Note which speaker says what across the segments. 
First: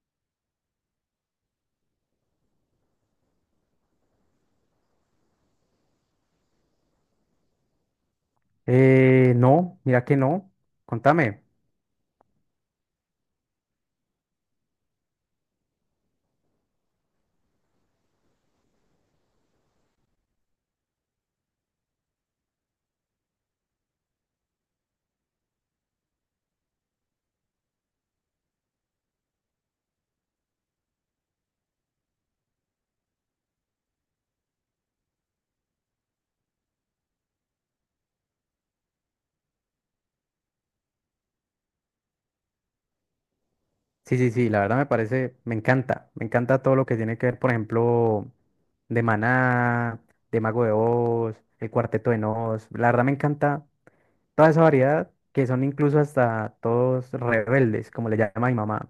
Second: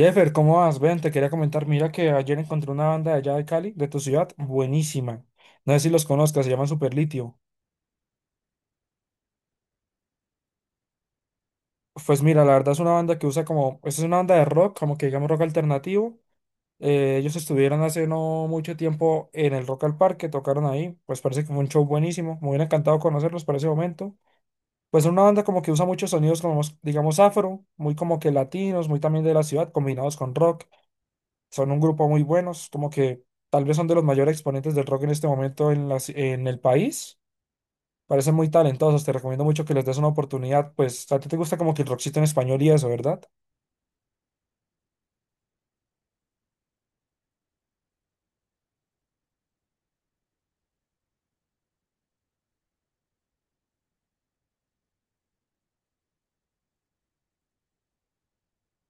Speaker 1: Jeffer, ¿cómo vas? Ven, te quería comentar, mira que ayer encontré una banda de allá de Cali, de tu ciudad, buenísima. No sé si los conozcas, se llaman Superlitio.
Speaker 2: No, mira que no. Contame.
Speaker 1: Pues mira, la verdad es una banda que usa como, es una banda de rock, como que digamos rock alternativo. Ellos estuvieron hace no mucho tiempo en el Rock al Parque, tocaron ahí, pues parece que fue un show buenísimo, me hubiera encantado conocerlos para ese momento. Pues es una banda como que usa muchos sonidos como, digamos, afro, muy como que latinos, muy también de la ciudad, combinados con rock. Son un grupo muy buenos, como que tal vez son de los mayores exponentes del rock en este momento en, en el país. Parecen muy talentosos, te recomiendo mucho que les des una oportunidad. Pues a ti te gusta como que el rockcito en español y eso, ¿verdad?
Speaker 2: Sí, sí, sí, la verdad me parece, me encanta. Me encanta todo lo que tiene que ver, por ejemplo, de Maná, de Mago de Oz, el Cuarteto de Nos. La verdad me encanta toda esa variedad que son incluso hasta todos rebeldes, como le llama mi mamá.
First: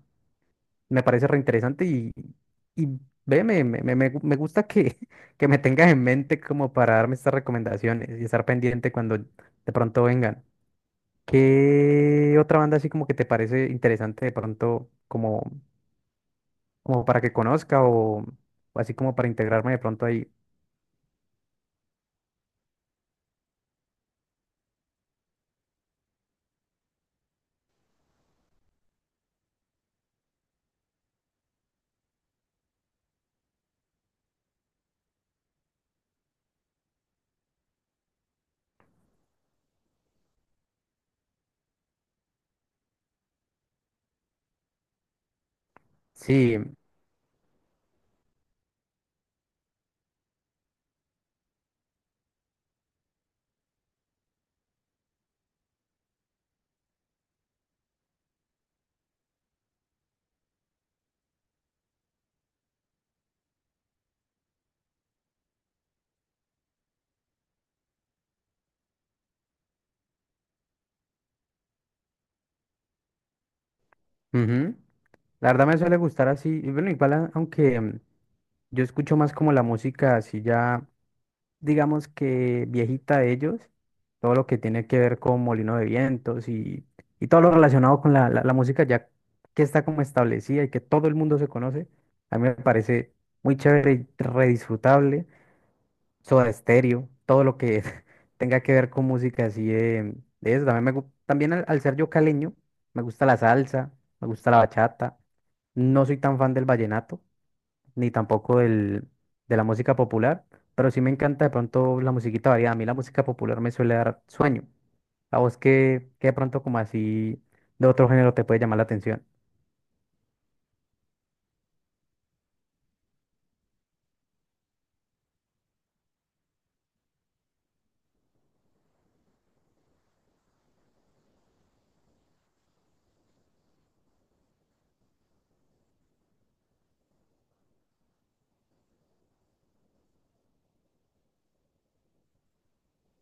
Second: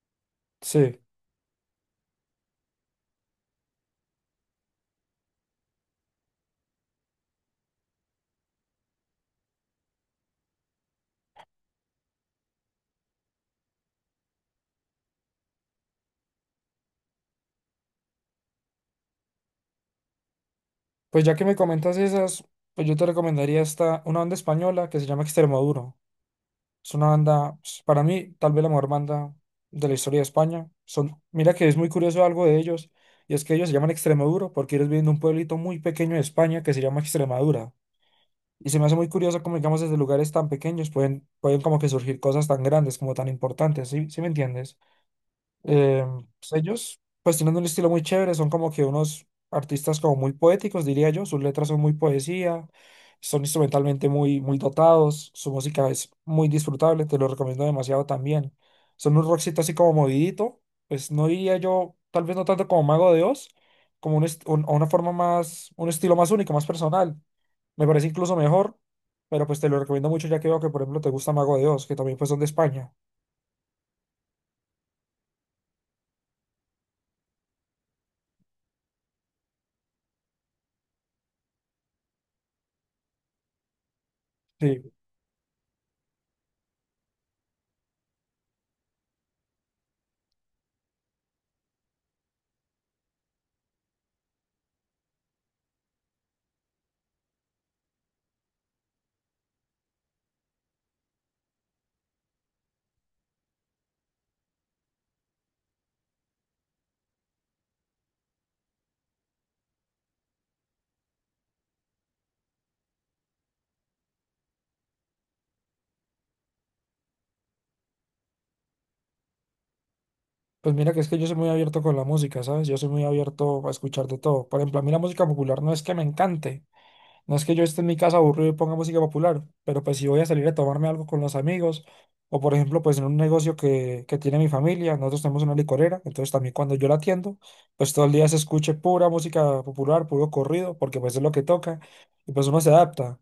Speaker 1: Sí.
Speaker 2: Me parece reinteresante y ve, me gusta que, que me tengas en mente como para darme estas recomendaciones y estar pendiente cuando de pronto vengan. ¿Qué otra banda así como que te parece interesante de pronto como, como para que conozca o así como para integrarme de pronto ahí?
Speaker 1: Pues ya que me comentas esas, pues yo te recomendaría esta, una banda española que se llama Extremoduro. Es una banda, pues, para mí, tal vez la mejor banda de la historia de España. Son, mira que es muy curioso algo de ellos, y es que ellos se llaman Extremoduro porque ellos vienen de un pueblito muy pequeño de España que se llama Extremadura. Y se me hace muy curioso cómo, digamos, desde lugares tan pequeños pueden como que surgir cosas tan grandes, como tan importantes, ¿sí? ¿Sí me entiendes? Eh, pues
Speaker 2: Sí,
Speaker 1: ellos, pues tienen un estilo muy chévere, son como que unos artistas como muy poéticos, diría yo, sus letras son muy poesía, son instrumentalmente muy dotados, su música es muy disfrutable, te lo recomiendo demasiado también. Son un rockcito así como movidito, pues no diría yo, tal vez no tanto como Mago de Oz, como una forma más, un estilo más único, más personal. Me parece incluso mejor, pero pues te lo recomiendo mucho ya que veo que, por ejemplo, te gusta Mago de Oz, que también pues son de España.
Speaker 2: ujú. La verdad me suele gustar así, y bueno, igual aunque yo escucho más como la música así ya, digamos que viejita de ellos, todo lo que tiene
Speaker 1: Sí,
Speaker 2: que ver con Molino de Vientos y todo lo relacionado con la música ya que está como establecida y que todo el mundo se conoce, a mí me parece muy chévere y redisfrutable. Soda Stereo, todo lo que tenga que ver con música así de eso. También, también al ser yo caleño, me gusta la salsa, me gusta la bachata. No soy tan fan del vallenato, ni tampoco del, de la música popular, pero sí me encanta de pronto la musiquita variada. A mí la música popular me suele dar sueño. A vos que, de pronto como así de otro género te puede llamar la atención.
Speaker 1: pues mira que es que yo soy muy abierto con la música, ¿sabes? Yo soy muy abierto a escuchar de todo. Por ejemplo, a mí la música popular no es que me encante, no es que yo esté en mi casa aburrido y ponga música popular, pero pues si voy a salir a tomarme algo con los amigos, o por ejemplo, pues en un negocio que tiene mi familia, nosotros tenemos una licorera, entonces también cuando yo la atiendo, pues todo el día se escuche pura música popular, puro corrido, porque pues es lo que toca, y pues uno se adapta.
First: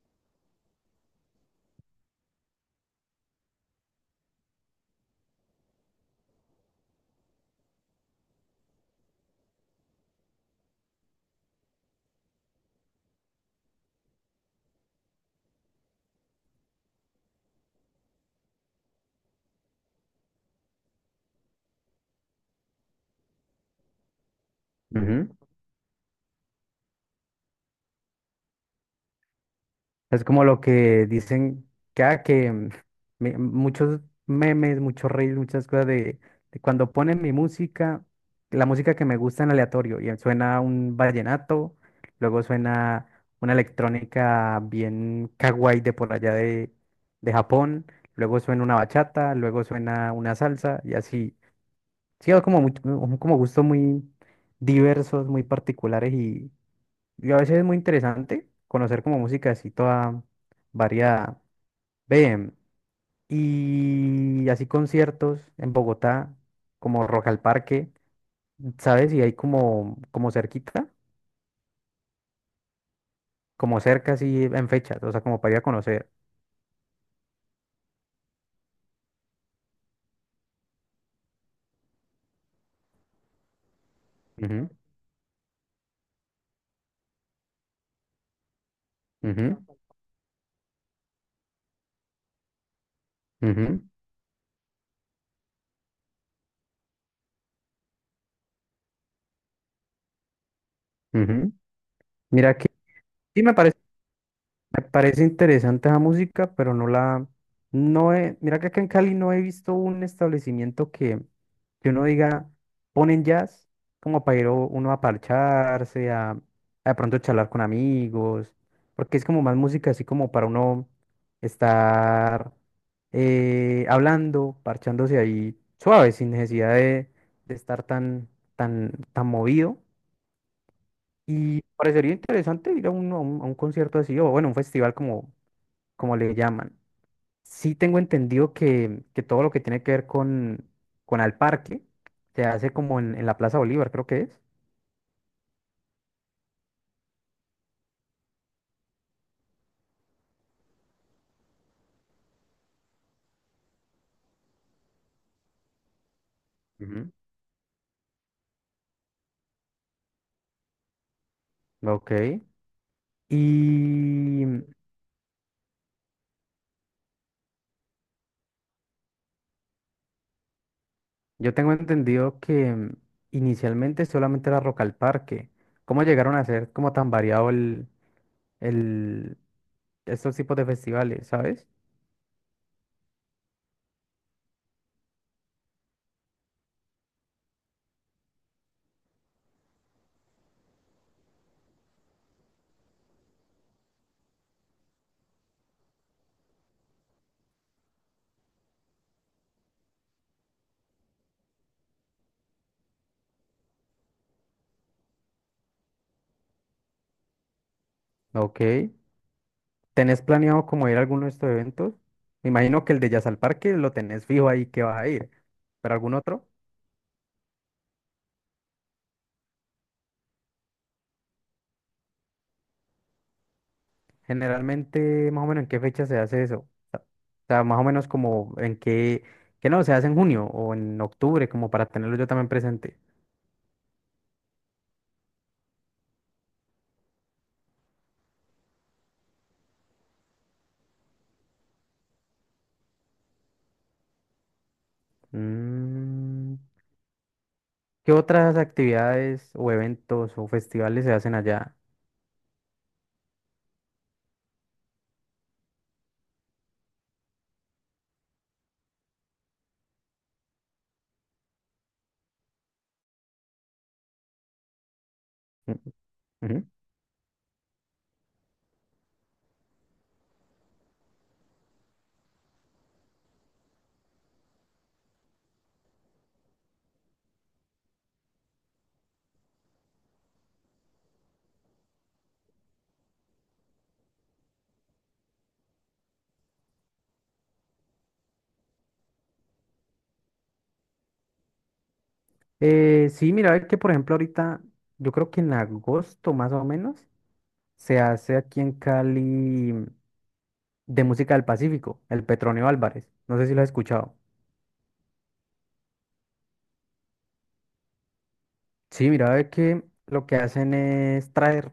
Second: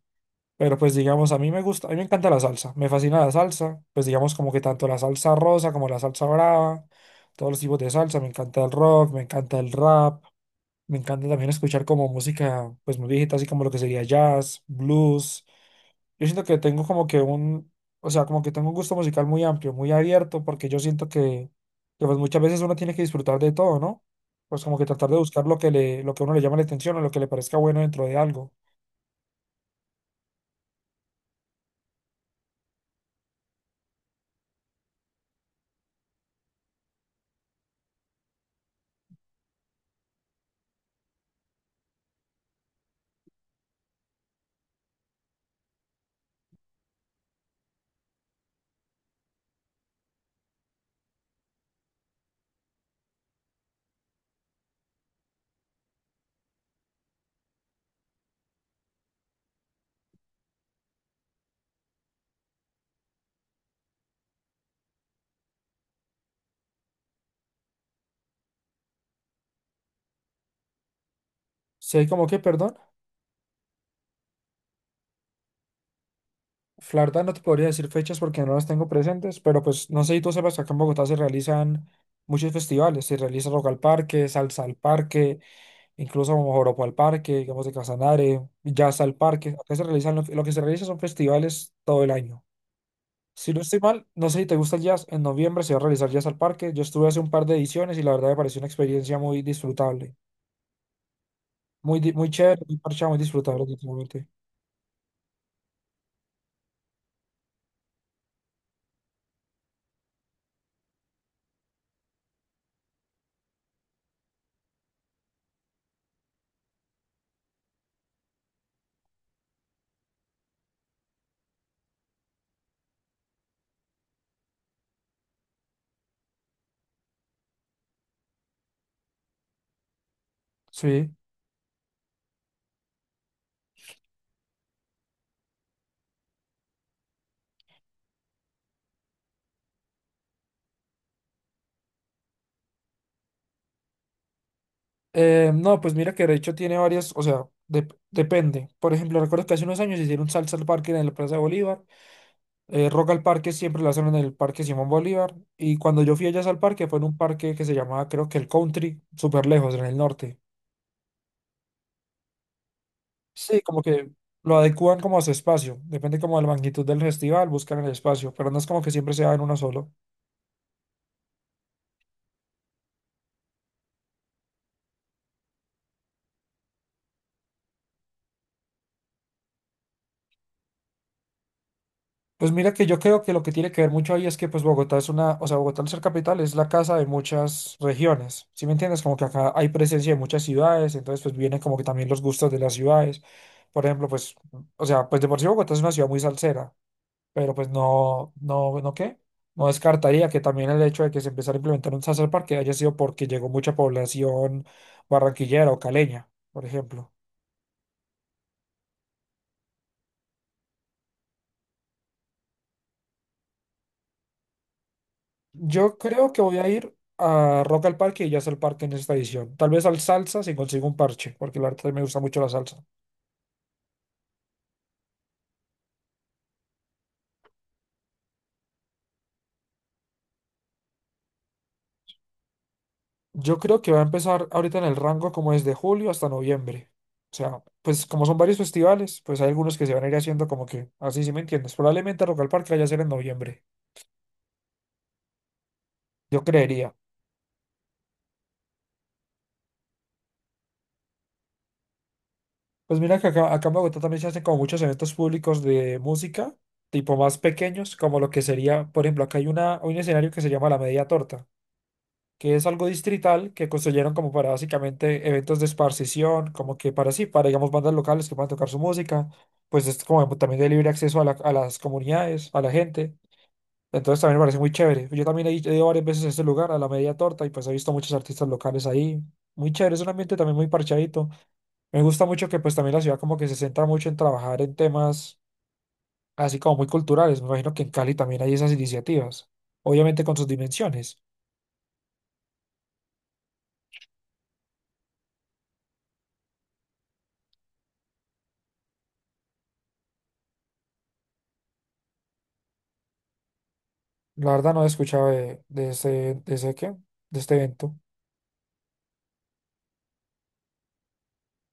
Speaker 1: Pero pues digamos, a mí me gusta, a mí me encanta la salsa, me fascina la salsa, pues digamos como que tanto la salsa rosa como la salsa brava, todos los tipos de salsa, me encanta el rock, me encanta el rap, me encanta también escuchar como música pues muy viejita, así como lo que sería jazz, blues. Yo siento que tengo como que un, o sea, como que tengo un gusto musical muy amplio, muy abierto, porque yo siento que pues muchas veces uno tiene que disfrutar de todo, ¿no? Pues como que tratar de
Speaker 2: Ujú.
Speaker 1: buscar lo que le, lo que a uno le llama la atención o lo que le parezca bueno dentro de algo.
Speaker 2: Es como lo que dicen que, ah, que muchos memes, muchos reels, muchas cosas de cuando ponen mi música, la música que me gusta en aleatorio, y suena un vallenato, luego suena una electrónica bien kawaii de por allá de Japón, luego suena una bachata, luego suena una salsa, y así. Sí, es como, como gustos muy diversos, muy particulares y a veces es muy interesante conocer como música así toda variada. Ve, y así conciertos en Bogotá, como Rock al Parque, ¿sabes? Y hay como, como cerquita,
Speaker 1: Sé como que, perdón.
Speaker 2: como cerca así en fechas, o sea, como para ir a conocer.
Speaker 1: La verdad no te podría decir fechas porque no las tengo presentes, pero pues no sé si tú sepas que acá en Bogotá se realizan muchos festivales, se realiza Rock al Parque, Salsa
Speaker 2: Ujú,
Speaker 1: al Parque, incluso Joropo al Parque, digamos de Casanare, Jazz al Parque,
Speaker 2: ujú,
Speaker 1: acá se realizan, lo que se realiza son festivales todo el año. Si no estoy
Speaker 2: ujú,
Speaker 1: mal, no sé si te gusta el jazz, en noviembre se va a realizar Jazz al Parque, yo estuve hace un par de ediciones y la verdad me pareció una experiencia muy disfrutable,
Speaker 2: ujú.
Speaker 1: muy, muy
Speaker 2: Mira
Speaker 1: chévere,
Speaker 2: que
Speaker 1: muy parchada, muy
Speaker 2: sí me
Speaker 1: disfrutable,
Speaker 2: parece.
Speaker 1: definitivamente.
Speaker 2: Me parece interesante esa música, pero no la, no he, mira que acá en Cali no he visto un establecimiento que uno diga, ponen jazz, como para ir uno a parcharse, a de pronto charlar con amigos, porque es como más música así como para uno estar hablando, parchándose ahí suave, sin necesidad de estar tan, tan movido.
Speaker 1: Sí.
Speaker 2: Y parecería interesante ir a un, a un, a un concierto así, o bueno, un festival como como le llaman. Sí tengo entendido que todo lo que tiene que ver con al parque se hace como en la Plaza Bolívar, creo que es.
Speaker 1: No, pues mira que de hecho tiene varias, o sea, depende. Por ejemplo, recuerdo que hace unos años hicieron salsa al parque en la Plaza de Bolívar. Rock al parque siempre la hacen en el Parque Simón Bolívar. Y cuando yo fui allá al parque fue en
Speaker 2: Ujú.
Speaker 1: un parque que se llamaba, creo que el Country, súper lejos, en el norte.
Speaker 2: Ok. Y
Speaker 1: Sí, como que lo adecúan como a su espacio. Depende como de la magnitud del festival, buscan el espacio, pero no es como que siempre sea en uno solo.
Speaker 2: yo tengo entendido que inicialmente solamente era Rock al Parque. ¿Cómo llegaron a ser como tan variado el, estos tipos de festivales, sabes?
Speaker 1: Pues mira que yo creo que lo que tiene que ver mucho ahí es que pues Bogotá es una, o sea, Bogotá al ser capital es la casa de muchas regiones, ¿sí me entiendes? Como que acá hay presencia de muchas ciudades, entonces pues vienen como que también los gustos de las ciudades. Por ejemplo, pues, o sea, pues de por sí Bogotá es una ciudad muy salsera, pero pues no, no, ¿no qué? No descartaría que también el hecho de que se empezara a implementar un salsa parque haya sido porque llegó mucha población barranquillera o caleña, por ejemplo.
Speaker 2: Ok. ¿Tenés planeado como ir a alguno de estos eventos? Me imagino que el de Jazz al Parque lo tenés fijo ahí que vas a ir, pero
Speaker 1: Yo
Speaker 2: algún
Speaker 1: creo que
Speaker 2: otro.
Speaker 1: voy a ir a Rock al Parque y ya es el parque en esta edición. Tal vez al salsa si consigo un parche, porque la verdad me gusta mucho la salsa.
Speaker 2: Generalmente, más o menos, ¿en qué fecha se hace eso? O sea, más o menos como en qué, que no, se hace en junio o en octubre, como para tenerlo yo también presente.
Speaker 1: Yo creo que va a empezar ahorita en el rango como desde julio hasta noviembre. O sea, pues como son varios festivales, pues hay algunos que se van a ir haciendo como que, así si me entiendes. Probablemente Rock al Parque vaya a ser en noviembre, yo
Speaker 2: Mm,
Speaker 1: creería.
Speaker 2: ¿Qué otras actividades o eventos o festivales se hacen allá?
Speaker 1: Pues mira que acá, acá en Bogotá también se hacen como muchos eventos públicos de música, tipo más pequeños, como lo que sería, por ejemplo, acá hay una, un escenario que se llama La Media Torta. Que es algo distrital que construyeron como para básicamente eventos de
Speaker 2: Mm,
Speaker 1: esparcición,
Speaker 2: ujú.
Speaker 1: como que para sí, para digamos bandas locales que puedan tocar su música, pues es como también de libre acceso a, a las comunidades, a la gente. Entonces también me parece muy chévere. Yo también he ido varias veces a este lugar, a la Media Torta, y pues he visto muchos artistas locales ahí. Muy chévere, es un ambiente también muy parchadito. Me gusta mucho que pues también la ciudad como que se centra mucho en trabajar en temas así como muy culturales. Me imagino que en Cali también hay esas iniciativas, obviamente con sus dimensiones.
Speaker 2: Sí, mira, ve que por ejemplo ahorita, yo creo que en agosto más o menos, se hace aquí en Cali de música del Pacífico, el Petronio Álvarez. No sé si lo has escuchado.
Speaker 1: La verdad no he escuchado de ese qué, de este evento.
Speaker 2: Sí, mira, ve que lo que hacen es traer.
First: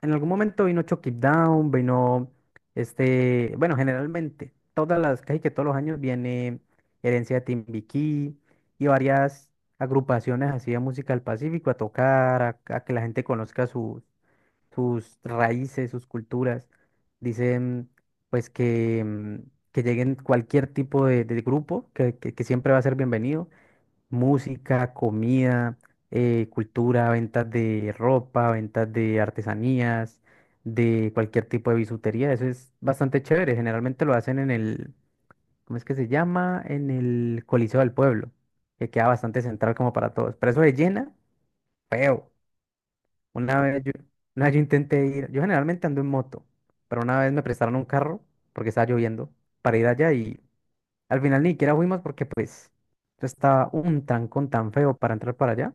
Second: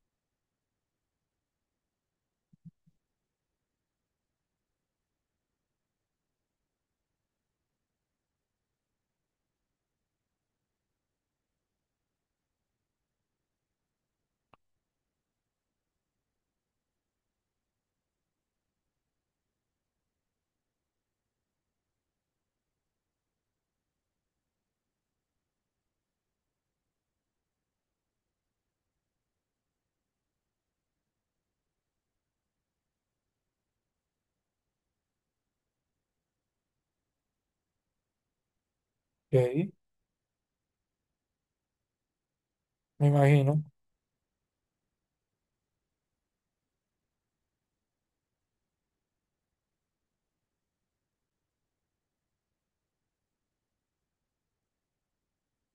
Speaker 2: En algún momento vino Chucky Down, vino este. Bueno, generalmente, todas las, casi que todos los años viene Herencia de Timbiquí y varias agrupaciones así de música del Pacífico a tocar, a que la gente conozca sus raíces, sus culturas. Dicen, pues, que, que lleguen cualquier tipo de grupo, que siempre va a ser bienvenido música, comida, cultura, ventas de ropa, ventas de artesanías, de cualquier tipo de bisutería. Eso es bastante chévere. Generalmente lo hacen en el, ¿cómo es que se llama? En el Coliseo del Pueblo, que queda bastante
Speaker 1: Ok.
Speaker 2: central como para todos. Pero eso de llena, feo.
Speaker 1: Me
Speaker 2: Una
Speaker 1: imagino.
Speaker 2: vez yo, una vez yo intenté ir, yo generalmente ando en moto, pero una vez me prestaron un carro porque estaba lloviendo para ir allá y al final ni siquiera fuimos porque pues... Eso estaba un trancón tan feo para entrar para allá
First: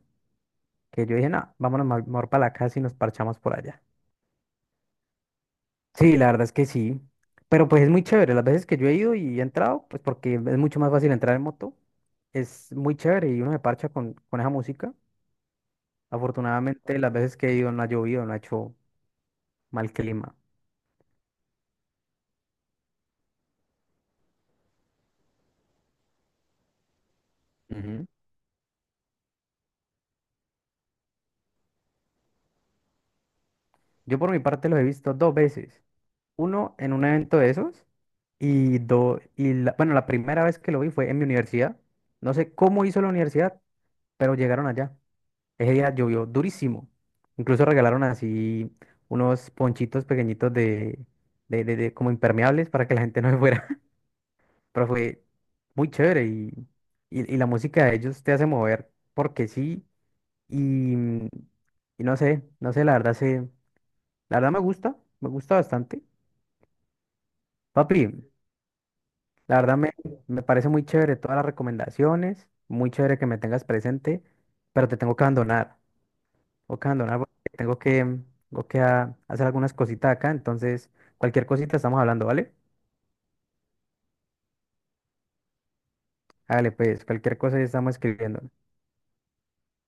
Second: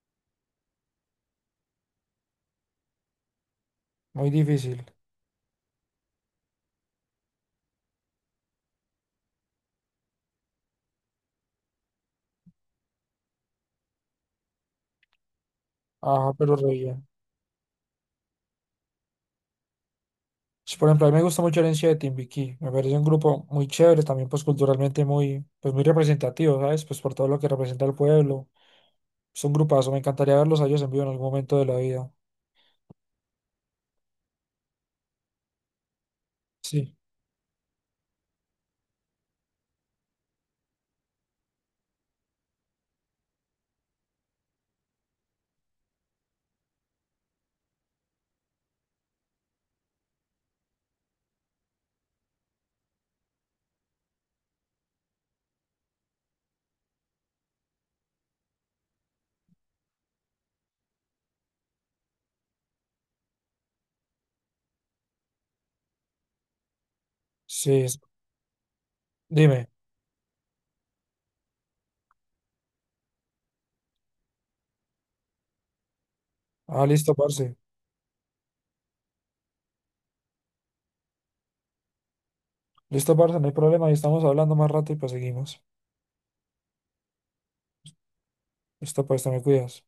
Speaker 2: que yo dije, no, vámonos mejor para la casa y nos parchamos por allá.
Speaker 1: Muy difícil.
Speaker 2: Sí, la verdad es que sí. Pero pues es muy chévere. Las veces que yo he ido y he entrado, pues porque es mucho más fácil entrar en moto, es muy chévere y uno se parcha con esa música.
Speaker 1: Ajá, pero re
Speaker 2: Afortunadamente,
Speaker 1: bien.
Speaker 2: las veces que he ido no ha llovido, no ha hecho mal clima.
Speaker 1: Sí, por ejemplo, a mí me gusta mucho Herencia de Timbiquí. Me parece un grupo muy chévere, también pues culturalmente muy, pues muy representativo, ¿sabes? Pues por todo lo que representa el
Speaker 2: Ujú.
Speaker 1: pueblo. Es un grupazo. Me encantaría verlos a ellos en vivo en algún momento de la vida.
Speaker 2: Yo por mi parte los he visto dos veces. Uno en
Speaker 1: Sí.
Speaker 2: un evento de esos y dos, y bueno, la primera vez que lo vi fue en mi universidad. No sé cómo hizo la universidad, pero llegaron allá. Ese día llovió durísimo. Incluso regalaron así unos ponchitos pequeñitos de, como impermeables para que la gente no se fuera. Pero fue muy chévere y la música de ellos te hace mover porque sí. Y, y no sé, no sé, la verdad se, la verdad me gusta bastante.
Speaker 1: Sí, es-
Speaker 2: Papi, la
Speaker 1: dime.
Speaker 2: verdad me, me parece muy chévere todas las recomendaciones, muy chévere que me tengas presente, pero te tengo que abandonar.
Speaker 1: Ah,
Speaker 2: Ok,
Speaker 1: listo,
Speaker 2: Andona, porque
Speaker 1: parce.
Speaker 2: tengo que, tengo que hacer algunas cositas acá, entonces cualquier cosita estamos hablando, ¿vale?
Speaker 1: Listo, parce, no hay problema. Ahí estamos hablando más rato y pues seguimos.
Speaker 2: Hágale pues, cualquier cosa estamos escribiendo.
Speaker 1: Listo, pues, te me cuidas.